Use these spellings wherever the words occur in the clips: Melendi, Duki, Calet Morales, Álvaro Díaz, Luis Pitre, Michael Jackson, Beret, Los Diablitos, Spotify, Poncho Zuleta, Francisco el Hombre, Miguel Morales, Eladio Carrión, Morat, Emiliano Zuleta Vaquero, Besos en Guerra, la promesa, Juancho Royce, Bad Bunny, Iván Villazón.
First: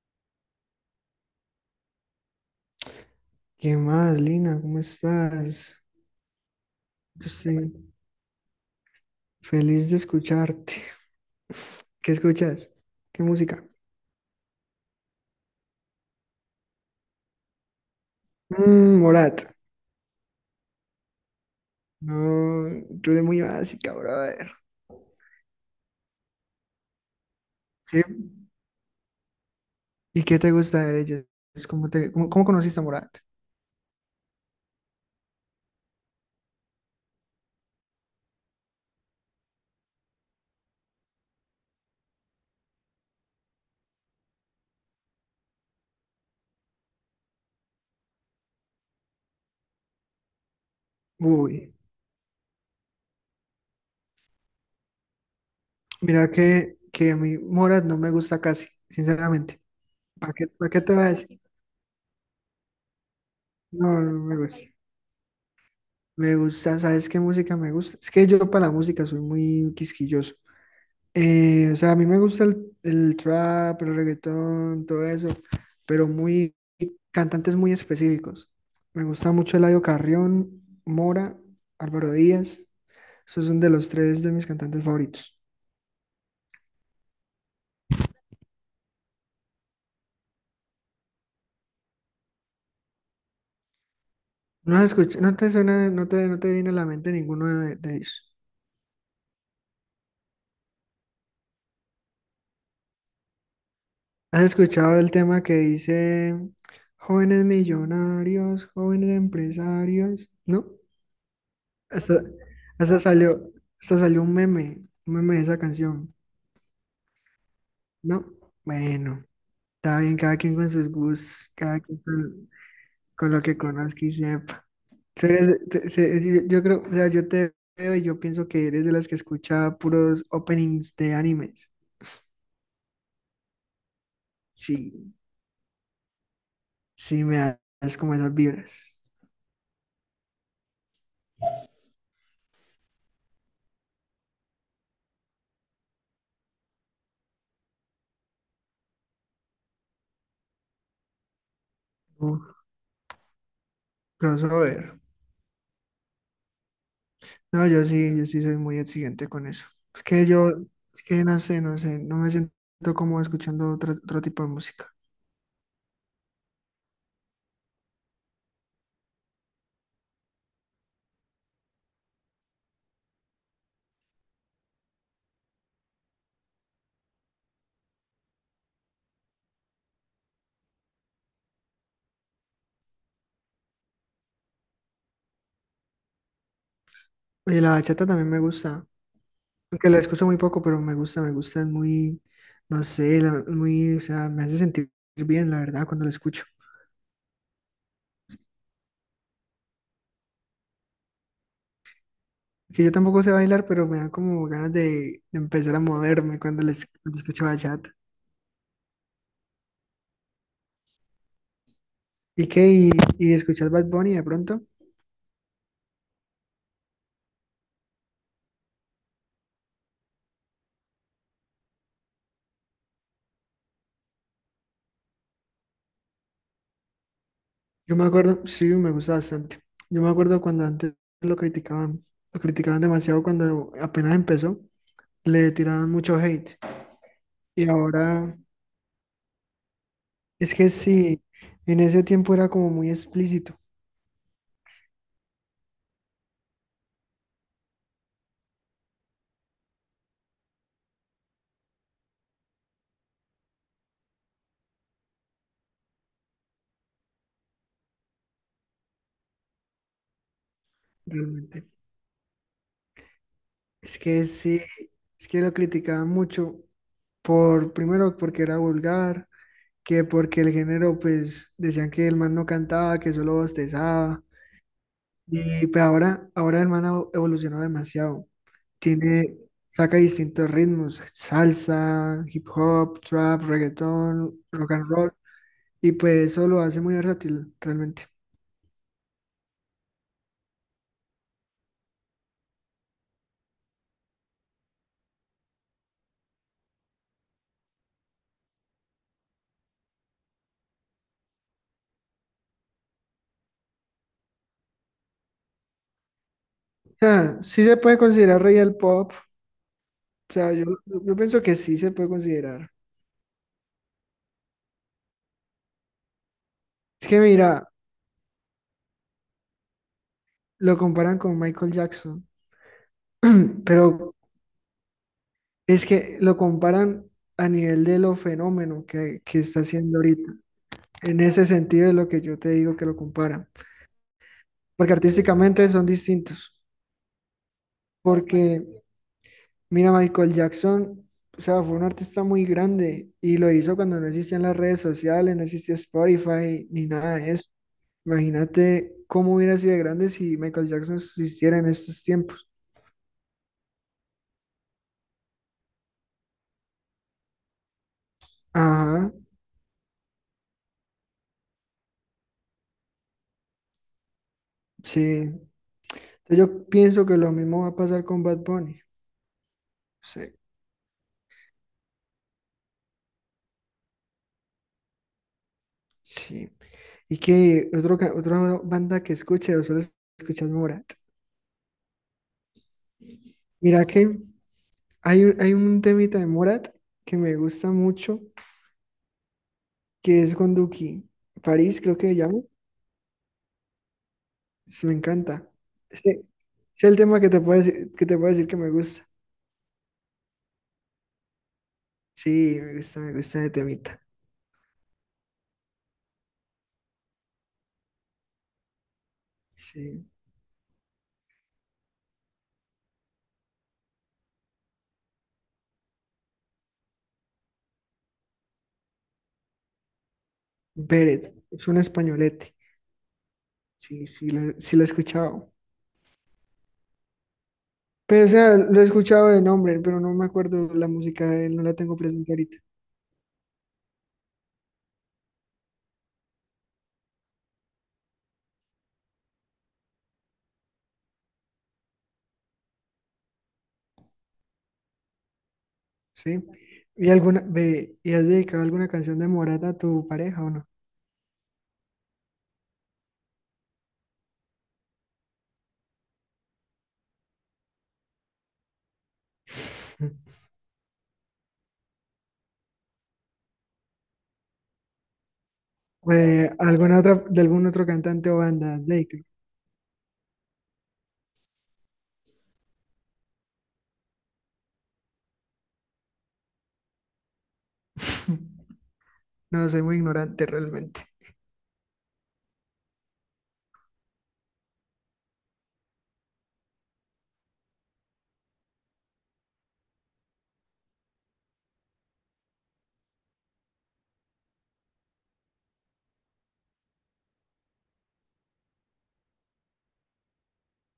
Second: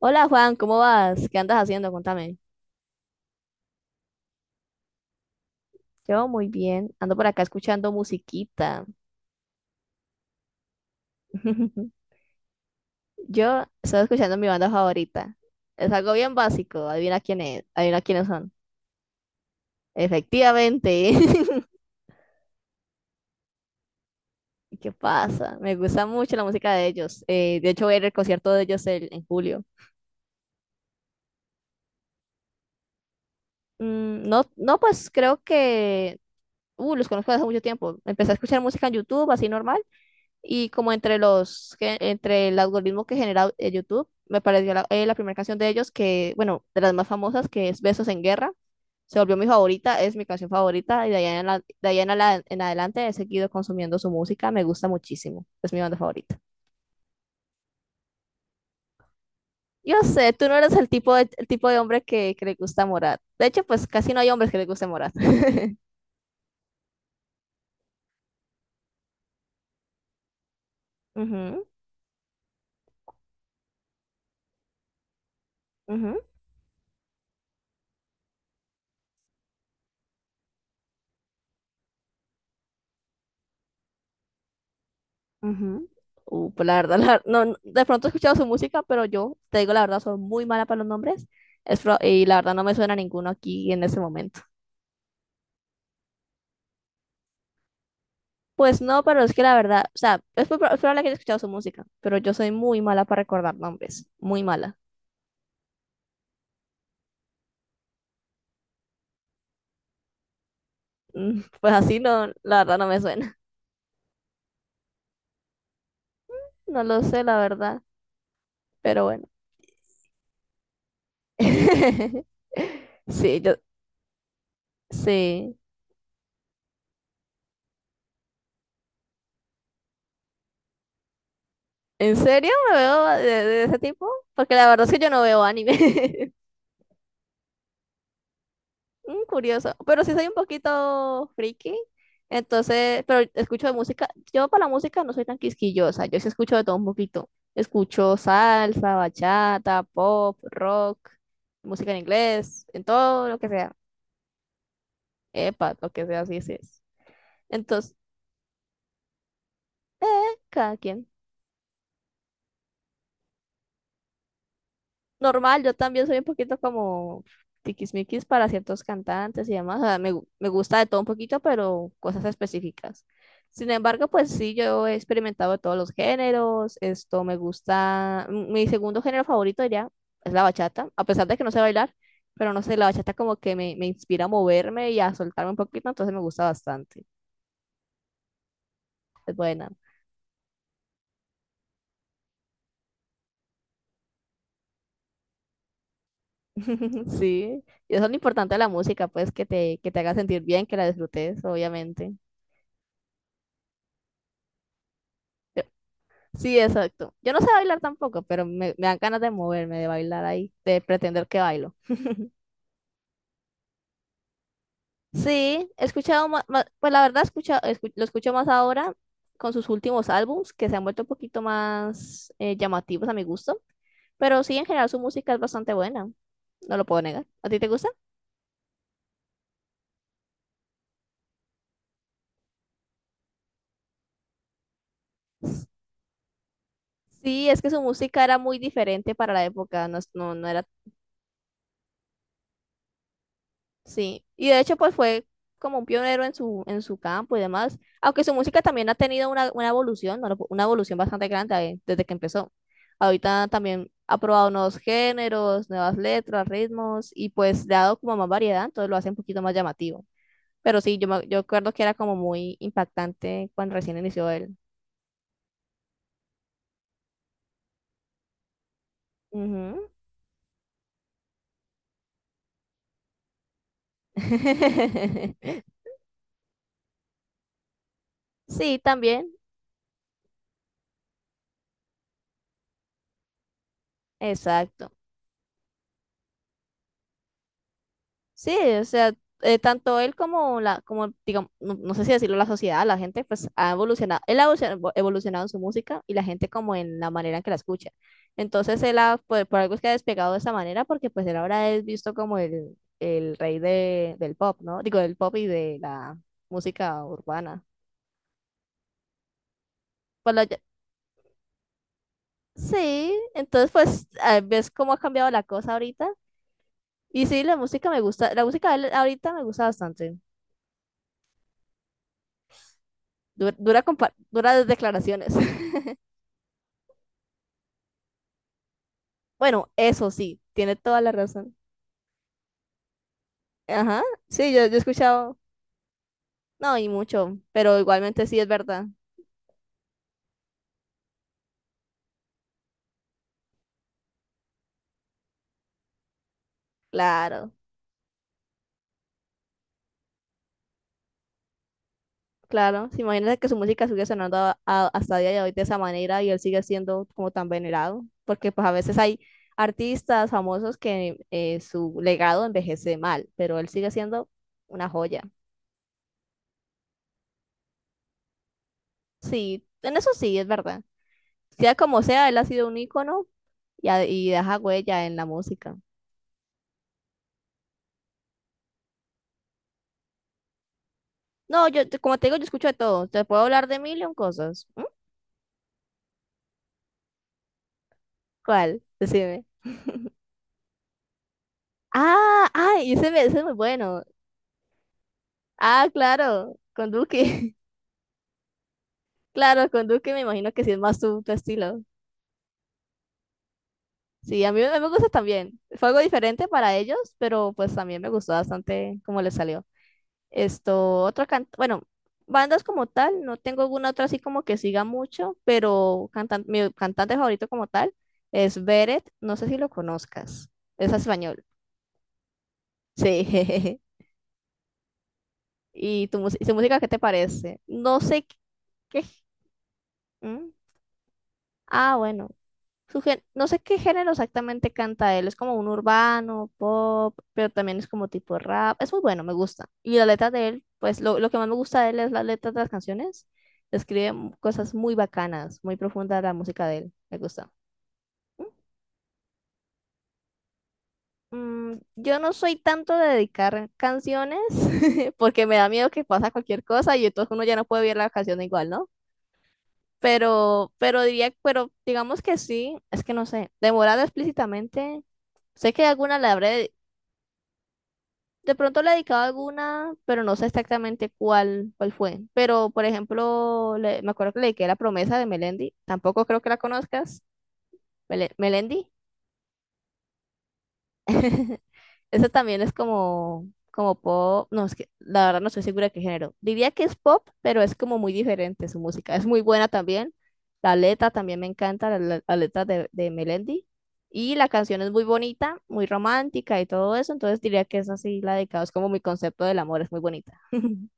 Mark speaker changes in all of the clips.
Speaker 1: Hola Juan, ¿cómo vas? ¿Qué andas haciendo? Contame.
Speaker 2: ¿Qué más, Lina? ¿Cómo estás?
Speaker 1: Yo muy bien, ando por
Speaker 2: Yo
Speaker 1: acá
Speaker 2: estoy
Speaker 1: escuchando musiquita.
Speaker 2: feliz de escucharte. ¿Qué escuchas? ¿Qué música?
Speaker 1: Yo estoy escuchando mi banda favorita. Es algo bien básico, adivina quién es, adivina quiénes son.
Speaker 2: Mm, Morat.
Speaker 1: Efectivamente.
Speaker 2: No, tú eres muy básica, brother.
Speaker 1: ¿Qué pasa? Me gusta mucho la música de ellos. De hecho, voy a
Speaker 2: ¿Sí?
Speaker 1: ir al concierto de ellos en julio.
Speaker 2: ¿Y qué te gusta de ellos? ¿Cómo cómo conociste a Morat?
Speaker 1: Mm, no, no, pues creo que... Los conozco desde hace mucho tiempo. Empecé a escuchar música en YouTube, así normal. Y como entre entre el algoritmo que genera YouTube, me pareció la primera canción de ellos que, bueno, de las más famosas, que es Besos en Guerra. Se volvió mi favorita, es mi canción favorita y
Speaker 2: Uy,
Speaker 1: de ahí en adelante he seguido consumiendo su música, me gusta muchísimo, es mi banda
Speaker 2: mira
Speaker 1: favorita.
Speaker 2: que a mí Morat no me gusta casi, sinceramente.
Speaker 1: Yo sé,
Speaker 2: ¿Para qué,
Speaker 1: tú no
Speaker 2: para
Speaker 1: eres
Speaker 2: qué te voy a decir?
Speaker 1: el tipo de hombre que le gusta Morat. De hecho, pues
Speaker 2: No, no
Speaker 1: casi no
Speaker 2: no
Speaker 1: hay
Speaker 2: me
Speaker 1: hombres que le
Speaker 2: gusta.
Speaker 1: guste Morat.
Speaker 2: Me gusta, ¿sabes qué música me gusta? Es que yo para la música soy muy quisquilloso.
Speaker 1: Ujú,
Speaker 2: O sea, a mí me gusta el trap, el reggaetón, todo eso, pero
Speaker 1: ujú.
Speaker 2: muy cantantes muy específicos. Me gusta mucho Eladio Carrión, Mora, Álvaro Díaz. Esos son de los tres de mis cantantes favoritos.
Speaker 1: Ujú. Pues la verdad, no, no, de pronto he escuchado su música, pero yo, te digo la verdad, soy muy mala para los nombres y la verdad no me suena ninguno aquí en ese momento.
Speaker 2: No has escuchado, no te suena, no te viene a la mente ninguno de ellos.
Speaker 1: Pues no, pero es que la verdad, o sea, es probable que haya escuchado su música, pero yo soy muy mala para recordar nombres, muy
Speaker 2: ¿Has
Speaker 1: mala.
Speaker 2: escuchado el tema que dice jóvenes millonarios, jóvenes empresarios? ¿No?
Speaker 1: Mm. Pues así
Speaker 2: Hasta,
Speaker 1: no, la verdad no
Speaker 2: hasta
Speaker 1: me suena.
Speaker 2: salió, hasta salió un meme de esa canción.
Speaker 1: No lo sé, la verdad,
Speaker 2: No,
Speaker 1: pero
Speaker 2: bueno,
Speaker 1: bueno.
Speaker 2: está bien, cada quien con sus gustos, cada quien con
Speaker 1: Sí,
Speaker 2: lo
Speaker 1: yo,
Speaker 2: que conozca y sepa. Tú eres
Speaker 1: sí.
Speaker 2: yo creo, o sea, yo te veo y yo pienso que eres de las que escucha puros openings de animes.
Speaker 1: ¿En serio me veo de ese tipo? Porque la verdad es que yo
Speaker 2: Sí,
Speaker 1: no veo anime.
Speaker 2: sí, me das como esas vibras.
Speaker 1: Mm, curioso, pero sí soy un poquito friki, entonces, pero escucho de música, yo para la música no soy tan quisquillosa, yo sí escucho de todo un poquito, escucho salsa, bachata, pop, rock, música en
Speaker 2: Uf,
Speaker 1: inglés, en todo lo que sea,
Speaker 2: crossover.
Speaker 1: epa, lo que sea, así es.
Speaker 2: No, yo
Speaker 1: Entonces,
Speaker 2: sí, yo sí soy muy exigente con eso. Es que
Speaker 1: eh,
Speaker 2: yo,
Speaker 1: cada
Speaker 2: es
Speaker 1: quien.
Speaker 2: que no sé, no me siento como escuchando otro tipo de música.
Speaker 1: Normal, yo también soy un poquito como tiquismiquis para ciertos cantantes y demás. O sea, me gusta de todo un poquito, pero cosas específicas. Sin embargo, pues sí, yo he experimentado de todos los géneros. Esto me gusta. Mi segundo género favorito diría es la bachata, a pesar de que no sé bailar, pero no sé, la bachata como que me inspira a moverme y a soltarme un poquito, entonces me gusta bastante.
Speaker 2: Y la bachata también me gusta.
Speaker 1: Es buena.
Speaker 2: Aunque la escucho muy poco, pero me gusta, es muy, no sé, muy, o sea, me hace sentir bien, la verdad, cuando la escucho.
Speaker 1: Sí. Y eso es lo importante de la música, pues que que te haga sentir bien, que la disfrutes, obviamente.
Speaker 2: Que yo tampoco sé bailar, pero me da como ganas de empezar a moverme
Speaker 1: Sí,
Speaker 2: cuando les
Speaker 1: exacto.
Speaker 2: cuando
Speaker 1: Yo no
Speaker 2: escucho
Speaker 1: sé bailar
Speaker 2: bachata.
Speaker 1: tampoco, pero me dan ganas de moverme, de bailar ahí, de pretender que bailo.
Speaker 2: ¿Y qué? Y escuchar Bad Bunny de pronto?
Speaker 1: Sí, he escuchado más, pues la verdad lo escucho más ahora con sus últimos álbums, que se han vuelto un poquito más llamativos a mi gusto, pero sí, en general su música es bastante buena, no lo puedo negar. ¿A ti te gusta?
Speaker 2: Yo me acuerdo, sí, me gusta bastante. Yo me acuerdo cuando antes lo criticaban, lo criticaban demasiado cuando apenas empezó, le tiraban mucho hate.
Speaker 1: Sí, es
Speaker 2: Y
Speaker 1: que su música
Speaker 2: ahora,
Speaker 1: era muy diferente para la época, no, no, no
Speaker 2: es
Speaker 1: era.
Speaker 2: que sí, en ese tiempo era como muy explícito,
Speaker 1: Sí, y de hecho pues fue como un pionero en su campo y demás, aunque su música también ha tenido una evolución, ¿no? Una evolución bastante grande desde que empezó. Ahorita también ha probado nuevos géneros, nuevas letras, ritmos y pues le ha dado como más variedad, entonces lo hace un poquito más llamativo. Pero sí, yo
Speaker 2: realmente.
Speaker 1: recuerdo que era como muy impactante cuando recién
Speaker 2: Es que
Speaker 1: inició él.
Speaker 2: sí, es que lo criticaban mucho por, primero porque era vulgar,
Speaker 1: Ujú.
Speaker 2: que porque el género, pues decían que el man no cantaba, que solo bostezaba. Y pues ahora, ahora el man ha evolucionado demasiado.
Speaker 1: Sí, también,
Speaker 2: Tiene, saca distintos ritmos, salsa, hip hop, trap, reggaetón, rock and
Speaker 1: exacto.
Speaker 2: roll. Y pues eso lo hace muy versátil, realmente.
Speaker 1: Sí, o sea, tanto él como digamos, no, no sé si decirlo, la sociedad, la gente, pues ha evolucionado, él ha evolucionado en su música y la gente como en la manera en que la escucha. Entonces él ha, pues, por algo es que ha despegado de esa manera, porque pues él ahora es visto como el rey del pop, ¿no? Digo, del pop y de la
Speaker 2: O
Speaker 1: música
Speaker 2: sea,
Speaker 1: urbana.
Speaker 2: sí se puede considerar rey del pop. O
Speaker 1: Pues la-
Speaker 2: sea, yo pienso que sí se puede considerar.
Speaker 1: sí, entonces pues ah, ves cómo ha cambiado la cosa ahorita.
Speaker 2: Es que
Speaker 1: Y sí, la
Speaker 2: mira,
Speaker 1: música me gusta, la música de él ahorita me gusta bastante.
Speaker 2: lo comparan con Michael Jackson,
Speaker 1: Dura, dura,
Speaker 2: pero
Speaker 1: duras declaraciones.
Speaker 2: es que lo comparan a nivel de lo fenómeno que está
Speaker 1: Bueno,
Speaker 2: haciendo
Speaker 1: eso
Speaker 2: ahorita.
Speaker 1: sí, tiene toda la
Speaker 2: En ese
Speaker 1: razón.
Speaker 2: sentido es lo que yo te digo que lo comparan,
Speaker 1: Ajá, sí, yo he
Speaker 2: porque
Speaker 1: escuchado,
Speaker 2: artísticamente son distintos,
Speaker 1: no, y mucho, pero igualmente sí
Speaker 2: porque
Speaker 1: es verdad.
Speaker 2: mira, Michael Jackson, o sea, fue un artista muy grande y lo hizo cuando no existían las redes sociales, no existía Spotify ni nada de eso.
Speaker 1: Claro,
Speaker 2: Imagínate cómo hubiera sido de grande si Michael Jackson existiera en estos tiempos.
Speaker 1: claro. Sí, imagínate que su música sigue sonando hasta día de hoy de esa manera y él sigue siendo como tan venerado, porque pues a veces
Speaker 2: Ajá,
Speaker 1: hay artistas famosos que su legado envejece mal, pero él sigue siendo una
Speaker 2: sí.
Speaker 1: joya.
Speaker 2: Entonces, yo pienso que lo mismo va a pasar con Bad Bunny.
Speaker 1: Sí, en eso sí
Speaker 2: Sí,
Speaker 1: es verdad. Sea como sea, él ha sido un ícono y, y deja huella en la música.
Speaker 2: sí. Y que otra banda que escuche o solo escuchas Morat.
Speaker 1: No, como te digo, yo escucho de todo. Te puedo hablar de
Speaker 2: Mira
Speaker 1: mil y un
Speaker 2: que
Speaker 1: cosas. ¿Mm?
Speaker 2: hay un temita de Morat que me gusta mucho,
Speaker 1: ¿Cuál? Decime.
Speaker 2: que es con Duki. París, creo que se llama.
Speaker 1: Ah, ay, ese es muy bueno.
Speaker 2: Sí, me encanta.
Speaker 1: Ah,
Speaker 2: Este,
Speaker 1: claro,
Speaker 2: es
Speaker 1: con
Speaker 2: el tema que te
Speaker 1: Duque.
Speaker 2: puedo decir, que te puedo decir que me gusta.
Speaker 1: Claro, con Duque me imagino que sí es más tu estilo.
Speaker 2: Sí, me gusta de temita.
Speaker 1: Sí, a mí me gusta también. Fue algo diferente para ellos, pero pues también me gustó bastante cómo les salió.
Speaker 2: Sí.
Speaker 1: Esto, bueno, bandas como tal, no tengo alguna otra así como que siga mucho, pero mi cantante favorito como tal es Beret, no sé si lo conozcas, es
Speaker 2: Beret,
Speaker 1: español.
Speaker 2: es un españolete.
Speaker 1: Sí.
Speaker 2: Sí, sí, sí lo he escuchado,
Speaker 1: ¿Y y su música qué te parece? No
Speaker 2: pero
Speaker 1: sé
Speaker 2: o sea, lo he
Speaker 1: qué...
Speaker 2: escuchado de nombre, pero no me
Speaker 1: ¿Mm?
Speaker 2: acuerdo la música de él, no la
Speaker 1: Ah,
Speaker 2: tengo
Speaker 1: bueno.
Speaker 2: presente ahorita.
Speaker 1: No sé qué género exactamente canta él. Es como un urbano, pop, pero también es como tipo rap. Es muy bueno, me gusta. Y la letra de él, pues lo que más me gusta de él es las letras de las canciones. Escribe cosas muy bacanas, muy profunda la
Speaker 2: ¿Sí?
Speaker 1: música de él.
Speaker 2: ¿Y
Speaker 1: Me
Speaker 2: alguna,
Speaker 1: gusta.
Speaker 2: ve, y has dedicado alguna canción de Morata a tu pareja o no?
Speaker 1: Mm, yo no soy tanto de dedicar canciones porque me da miedo que pasa cualquier cosa y entonces uno ya no puede ver la canción igual, ¿no? Pero diría, pero digamos que sí, es que no sé, demorada explícitamente, sé que alguna le habré,
Speaker 2: ¿Alguna otra, de algún otro cantante o
Speaker 1: de
Speaker 2: banda
Speaker 1: pronto
Speaker 2: has
Speaker 1: le he dedicado
Speaker 2: dedicado?
Speaker 1: alguna, pero no sé exactamente cuál, cuál fue. Pero, por ejemplo, me acuerdo que le dediqué la promesa de Melendi, tampoco creo que la conozcas, Melendi.
Speaker 2: No, soy muy ignorante realmente.
Speaker 1: Eso también es como, como pop. No, es que la verdad no estoy segura de qué género. Diría que es pop, pero es como muy diferente su música. Es muy buena también. La letra también me encanta, la letra de Melendi. Y la canción es muy bonita, muy romántica y todo eso. Entonces diría que es así la dedicado. Es como mi concepto del amor, es muy bonita.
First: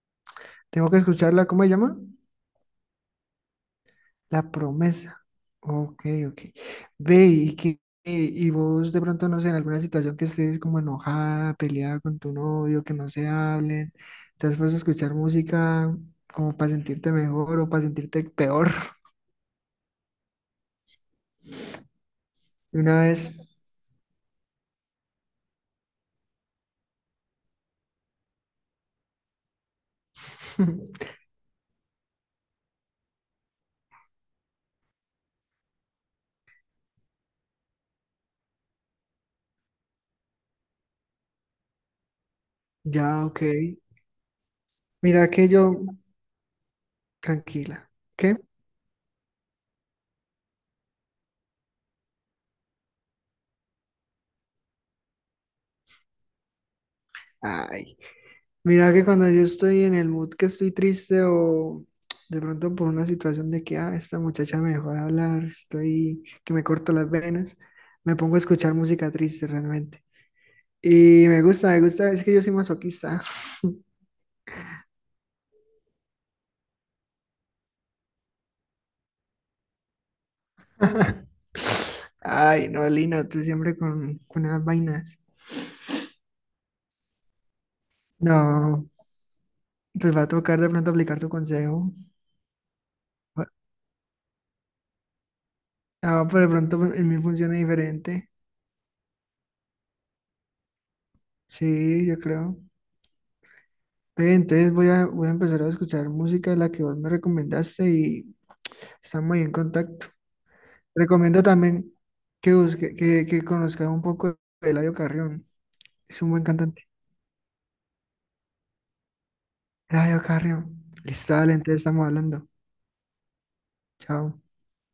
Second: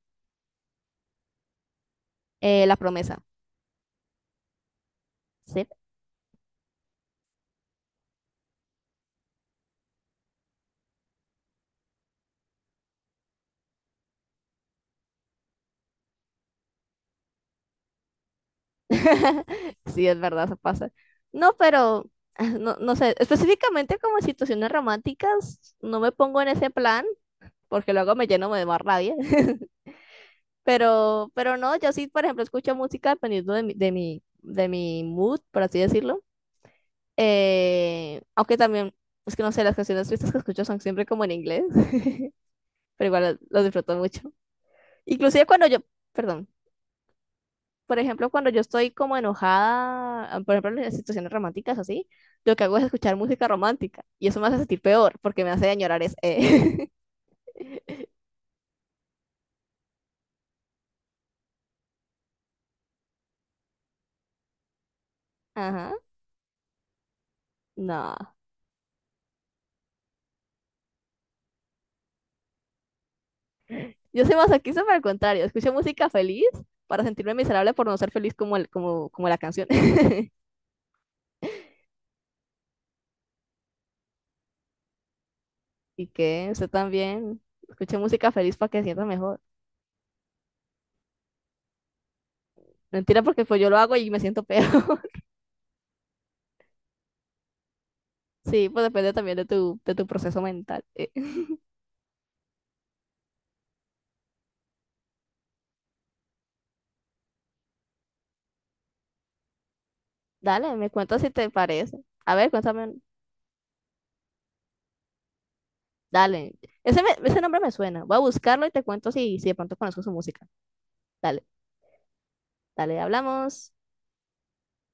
Speaker 2: Tengo que escucharla, ¿cómo se llama?
Speaker 1: La promesa.
Speaker 2: La promesa.
Speaker 1: Sí.
Speaker 2: Ok, ok. Ve y que y vos de pronto no sé, en alguna situación que estés como enojada, peleada con tu novio, que no se hablen, te has puesto a escuchar música como para sentirte mejor o para sentirte peor.
Speaker 1: Sí, es verdad, eso pasa. No, pero no,
Speaker 2: De
Speaker 1: no
Speaker 2: una
Speaker 1: sé,
Speaker 2: vez.
Speaker 1: específicamente como en situaciones románticas, no me pongo en ese plan, porque luego me lleno de más rabia. Pero no, yo sí, por ejemplo, escucho música dependiendo de mi mood, por así decirlo. Aunque también, es que no sé, las canciones tristes que escucho son siempre como en inglés, pero
Speaker 2: Ya,
Speaker 1: igual
Speaker 2: ok.
Speaker 1: los disfruto mucho.
Speaker 2: Mira
Speaker 1: Inclusive
Speaker 2: que yo,
Speaker 1: cuando yo, perdón,
Speaker 2: tranquila.
Speaker 1: por ejemplo,
Speaker 2: ¿Qué?
Speaker 1: cuando yo estoy como enojada, por ejemplo, en las situaciones románticas así, lo que hago es escuchar música romántica y eso me hace sentir peor porque me hace añorar es....
Speaker 2: Ay, mira que cuando yo estoy en el mood que estoy triste o de pronto por una situación de que, ah, esta muchacha me dejó de hablar,
Speaker 1: Ajá,
Speaker 2: estoy que me corto las venas, me
Speaker 1: no.
Speaker 2: pongo a escuchar música triste realmente. Y me gusta, es que yo soy masoquista.
Speaker 1: Yo soy masoquista, pero al contrario, escucho música feliz para sentirme miserable por no ser feliz como, como la canción.
Speaker 2: Ay, no, Lina, tú siempre con esas vainas.
Speaker 1: Y que usted también escuche música feliz para que se
Speaker 2: No,
Speaker 1: sienta mejor.
Speaker 2: pues va a tocar de pronto aplicar tu consejo.
Speaker 1: Mentira, porque pues yo lo hago y me siento peor.
Speaker 2: Ah, pero de pronto pues, en mí funciona diferente.
Speaker 1: Sí, pues depende también de tu proceso mental.
Speaker 2: Sí, yo creo. Ve, entonces voy a, voy a empezar a escuchar música de la que vos me recomendaste y estamos ahí en contacto.
Speaker 1: Dale, me cuentas si
Speaker 2: Recomiendo
Speaker 1: te
Speaker 2: también
Speaker 1: parece. A ver,
Speaker 2: que
Speaker 1: cuéntame.
Speaker 2: que conozca un poco de Eladio Carrión. Es un buen
Speaker 1: Dale.
Speaker 2: cantante.
Speaker 1: Ese nombre me suena. Voy a buscarlo y te cuento si de pronto conozco su
Speaker 2: Eladio
Speaker 1: música.
Speaker 2: Carrión. Listo,
Speaker 1: Dale,
Speaker 2: dale, entonces estamos hablando.
Speaker 1: dale, hablamos.
Speaker 2: Chao.